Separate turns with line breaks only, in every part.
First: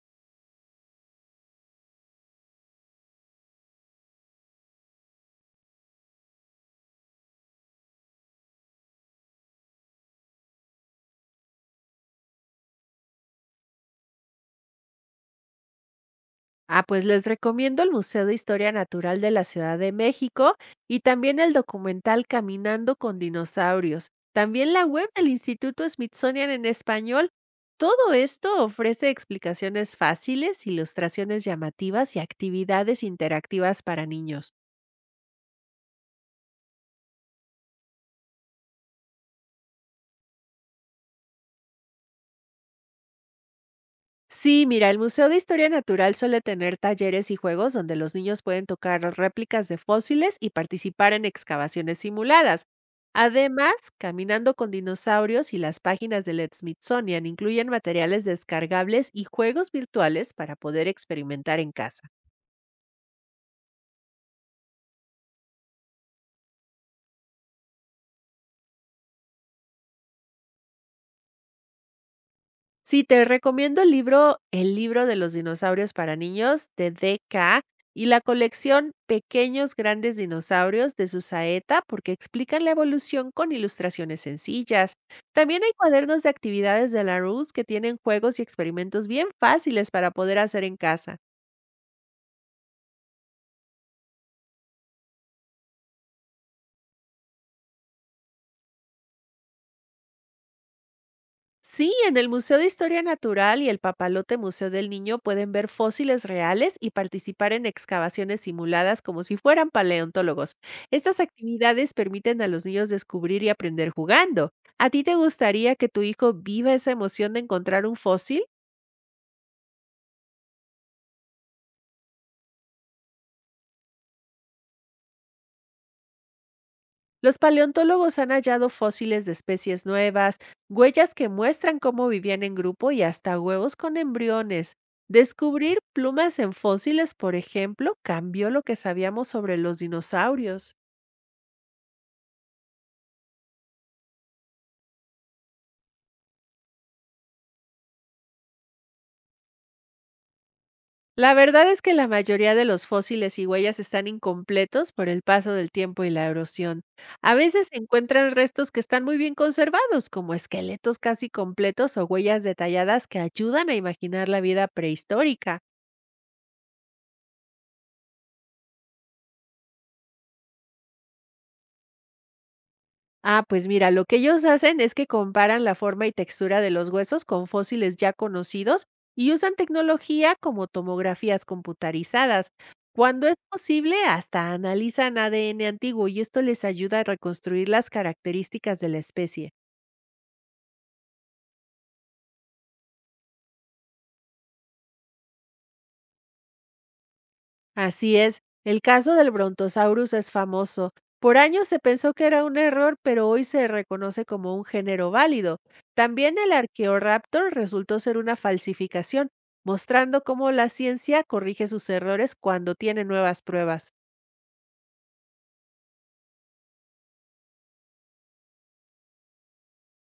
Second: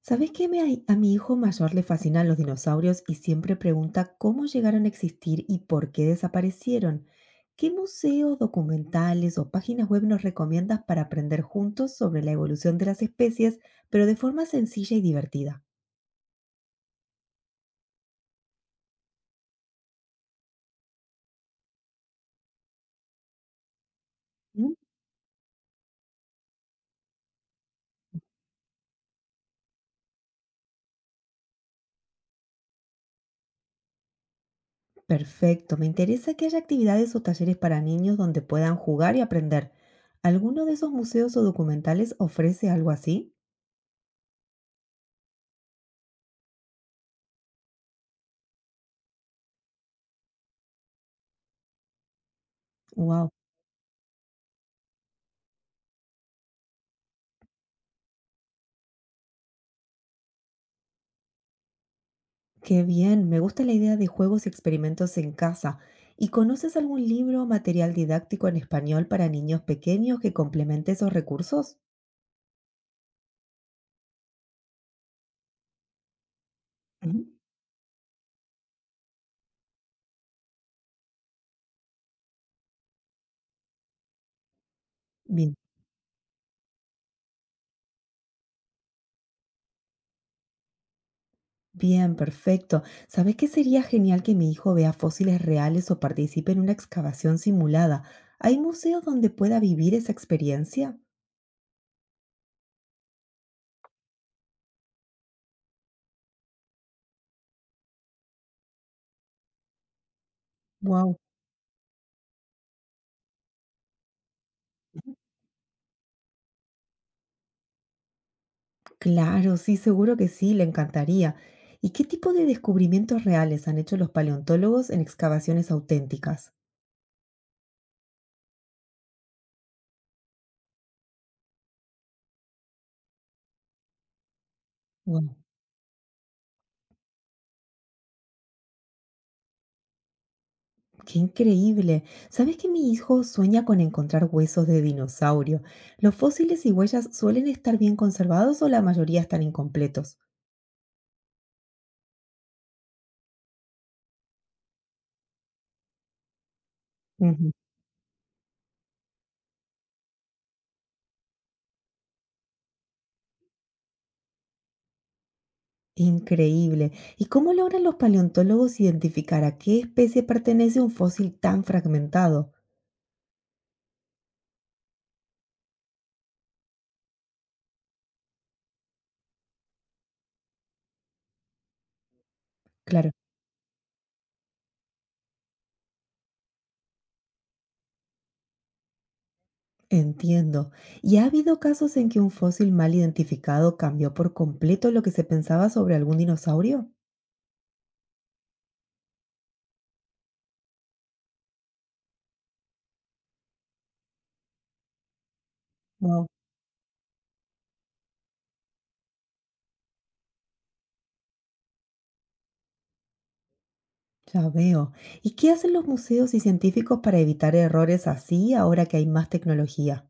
¿Sabes qué? A mi hijo mayor le fascinan los dinosaurios y siempre pregunta cómo llegaron a existir y por qué desaparecieron. ¿Qué museos, documentales o páginas web nos recomiendas para aprender juntos sobre la evolución de las especies, pero de forma sencilla y divertida?
Pues les recomiendo el Museo de Historia Natural de la Ciudad de México y también el documental Caminando con Dinosaurios. También
¿Mm?
la web del Instituto Smithsonian en español. Todo esto ofrece explicaciones fáciles, ilustraciones llamativas y actividades interactivas para niños.
Perfecto, me interesa que haya actividades o talleres para niños donde puedan jugar y aprender. ¿Alguno de esos museos o documentales ofrece algo así?
Sí, mira, el Museo de Historia Natural suele tener talleres y juegos donde los niños pueden tocar réplicas de fósiles y participar en excavaciones simuladas. Además, Caminando con dinosaurios y las páginas del Smithsonian incluyen materiales descargables y juegos virtuales para poder experimentar en casa.
Qué bien, me gusta la idea de juegos y experimentos en casa. ¿Y conoces algún libro o material didáctico en español para niños pequeños que complemente esos recursos?
Sí, te recomiendo el libro El libro de los dinosaurios para niños de
Ujú.
DK y la colección Pequeños Grandes Dinosaurios de Susaeta, porque explican la evolución con ilustraciones sencillas.
Bien,
También hay cuadernos de actividades de la Rus que tienen juegos y experimentos bien fáciles para poder hacer en casa.
bien, perfecto. ¿Sabes qué sería genial que mi hijo vea fósiles reales o participe en una excavación simulada? ¿Hay museos donde pueda vivir esa experiencia?
Sí, en el Museo de Historia Natural y el Papalote Museo del Niño pueden ver fósiles reales y participar en excavaciones simuladas como si fueran paleontólogos. Estas
Wow,
actividades permiten a los niños descubrir y aprender jugando. ¿A ti te gustaría que tu hijo viva esa emoción de encontrar un fósil?
claro, sí, seguro que sí, le encantaría. ¿Y qué tipo de descubrimientos reales han hecho los paleontólogos en excavaciones auténticas?
Los paleontólogos han hallado fósiles de especies nuevas, huellas que muestran cómo vivían en grupo y hasta huevos con embriones. Descubrir plumas en fósiles, por ejemplo, cambió lo que sabíamos sobre los dinosaurios.
Qué increíble. ¿Sabes que mi hijo sueña con encontrar huesos de dinosaurio? ¿Los fósiles y huellas suelen estar bien conservados o la mayoría están incompletos?
La verdad es que la mayoría de los fósiles y huellas están incompletos por el paso del tiempo y la erosión. A
Ujú.
veces se encuentran restos que están muy bien conservados, como esqueletos casi completos o huellas detalladas que ayudan a imaginar la vida prehistórica.
Increíble. ¿Y cómo logran los paleontólogos identificar a qué especie pertenece un fósil tan fragmentado?
Pues mira, lo que ellos hacen es que comparan la forma y textura de los huesos con fósiles ya conocidos y usan tecnología como tomografías computarizadas.
Claro,
Cuando es posible, hasta analizan ADN antiguo, y esto les ayuda a reconstruir las características de la especie.
entiendo. ¿Y ha habido casos en que un fósil mal identificado cambió por completo lo que se pensaba sobre algún dinosaurio?
Así es, el caso del Brontosaurus es famoso. Por años se pensó que era un error, pero hoy se reconoce como un género válido.
Wow.
También el Archaeoraptor resultó ser una falsificación, mostrando cómo la ciencia corrige sus errores cuando tiene nuevas pruebas.
Ya veo. ¿Y qué hacen los museos y científicos para evitar errores así ahora que hay más tecnología?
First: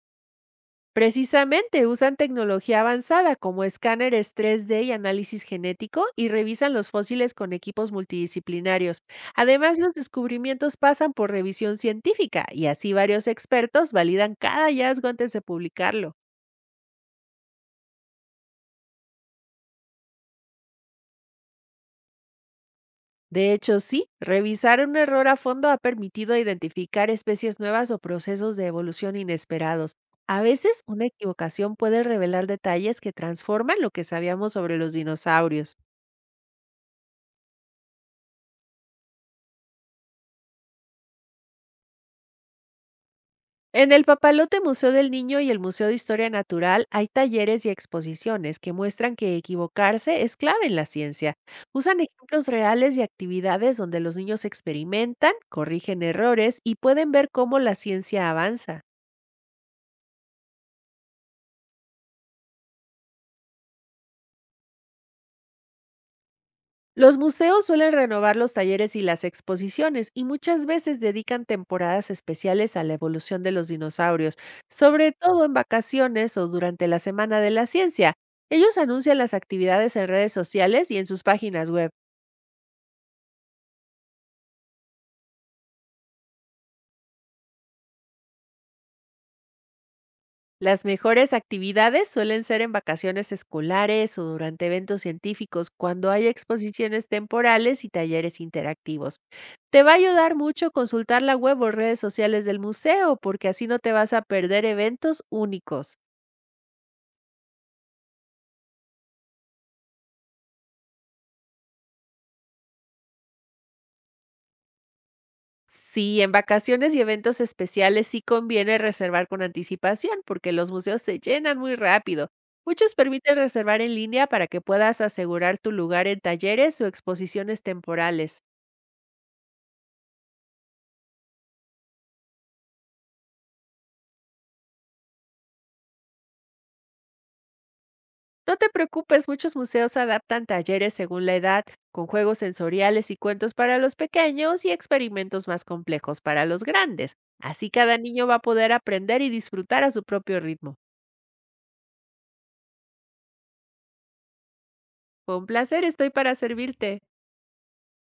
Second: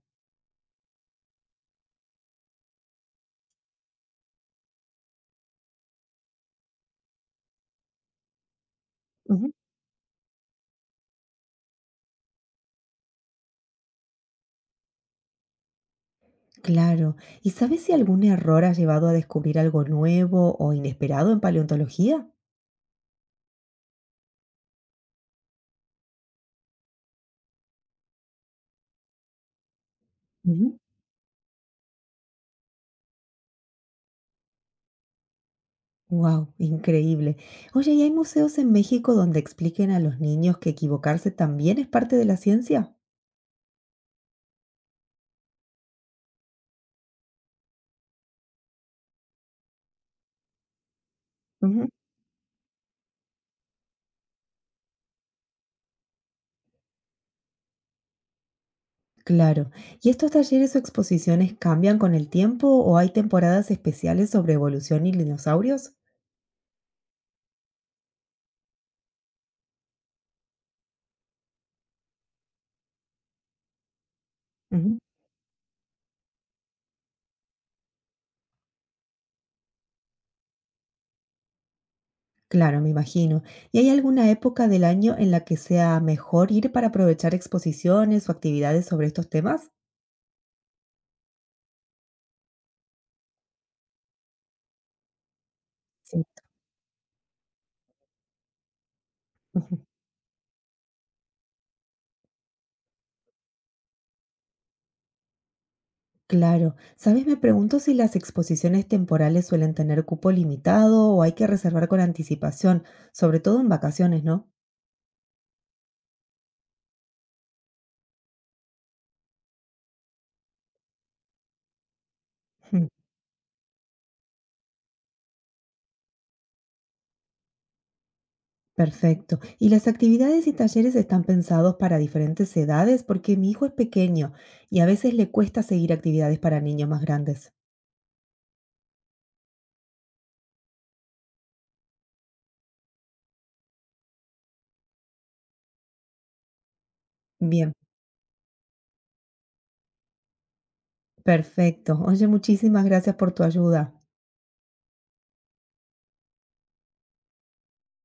Precisamente usan tecnología avanzada como escáneres 3D y análisis genético, y revisan los fósiles con equipos multidisciplinarios.
Ujú.
Además, los descubrimientos pasan por revisión científica y así varios expertos validan cada hallazgo antes de publicarlo.
Claro. ¿Y sabes si algún error ha llevado a descubrir algo nuevo o inesperado en paleontología?
De hecho, sí, revisar un error a fondo ha permitido identificar especies nuevas o procesos de evolución inesperados. A
Ujú.
veces, una equivocación puede revelar detalles que transforman lo que sabíamos sobre los dinosaurios.
Wow, increíble. Oye, ¿y hay museos en México donde expliquen a los niños que equivocarse también es parte de la ciencia?
En el Papalote Museo del Niño y el Museo de Historia Natural hay talleres y exposiciones que muestran que equivocarse es clave en la ciencia.
Ujú.
Usan ejemplos reales y actividades donde los niños experimentan, corrigen errores y pueden ver cómo la ciencia avanza.
Claro. ¿Y estos talleres o exposiciones cambian con el tiempo o hay temporadas especiales sobre evolución y dinosaurios?
Los museos suelen renovar los talleres y las exposiciones, y muchas veces dedican temporadas especiales a la evolución de los dinosaurios, sobre todo en vacaciones o durante la Semana de la Ciencia. Ellos anuncian las actividades en redes sociales y en sus páginas web.
Claro, me imagino. ¿Y hay alguna época del año en la que sea mejor ir para aprovechar exposiciones o actividades sobre estos temas?
Las mejores actividades suelen ser en vacaciones escolares o durante eventos científicos, cuando
Sí.
hay exposiciones temporales y talleres interactivos.
Ujú.
Te va a ayudar mucho consultar la web o redes sociales del museo, porque así no te vas a perder eventos únicos.
Claro. ¿Sabes? Me pregunto si las exposiciones temporales suelen tener cupo limitado o hay que reservar con anticipación, sobre todo en vacaciones, ¿no?
Sí, en vacaciones y eventos especiales sí conviene reservar con anticipación, porque los museos se llenan muy rápido.
Ujú.
Muchos permiten reservar en línea para que puedas asegurar tu lugar en talleres o exposiciones temporales.
Perfecto. ¿Y las actividades y talleres están pensados para diferentes edades? Porque mi hijo es pequeño y a veces le cuesta seguir actividades para niños más grandes.
No te preocupes, muchos museos adaptan talleres según la edad, con juegos sensoriales y cuentos para los pequeños y experimentos más complejos para los grandes. Así
Bien,
cada niño va a poder aprender y disfrutar a su propio ritmo.
perfecto. Oye, muchísimas gracias por tu ayuda.
Fue un placer, estoy para servirte.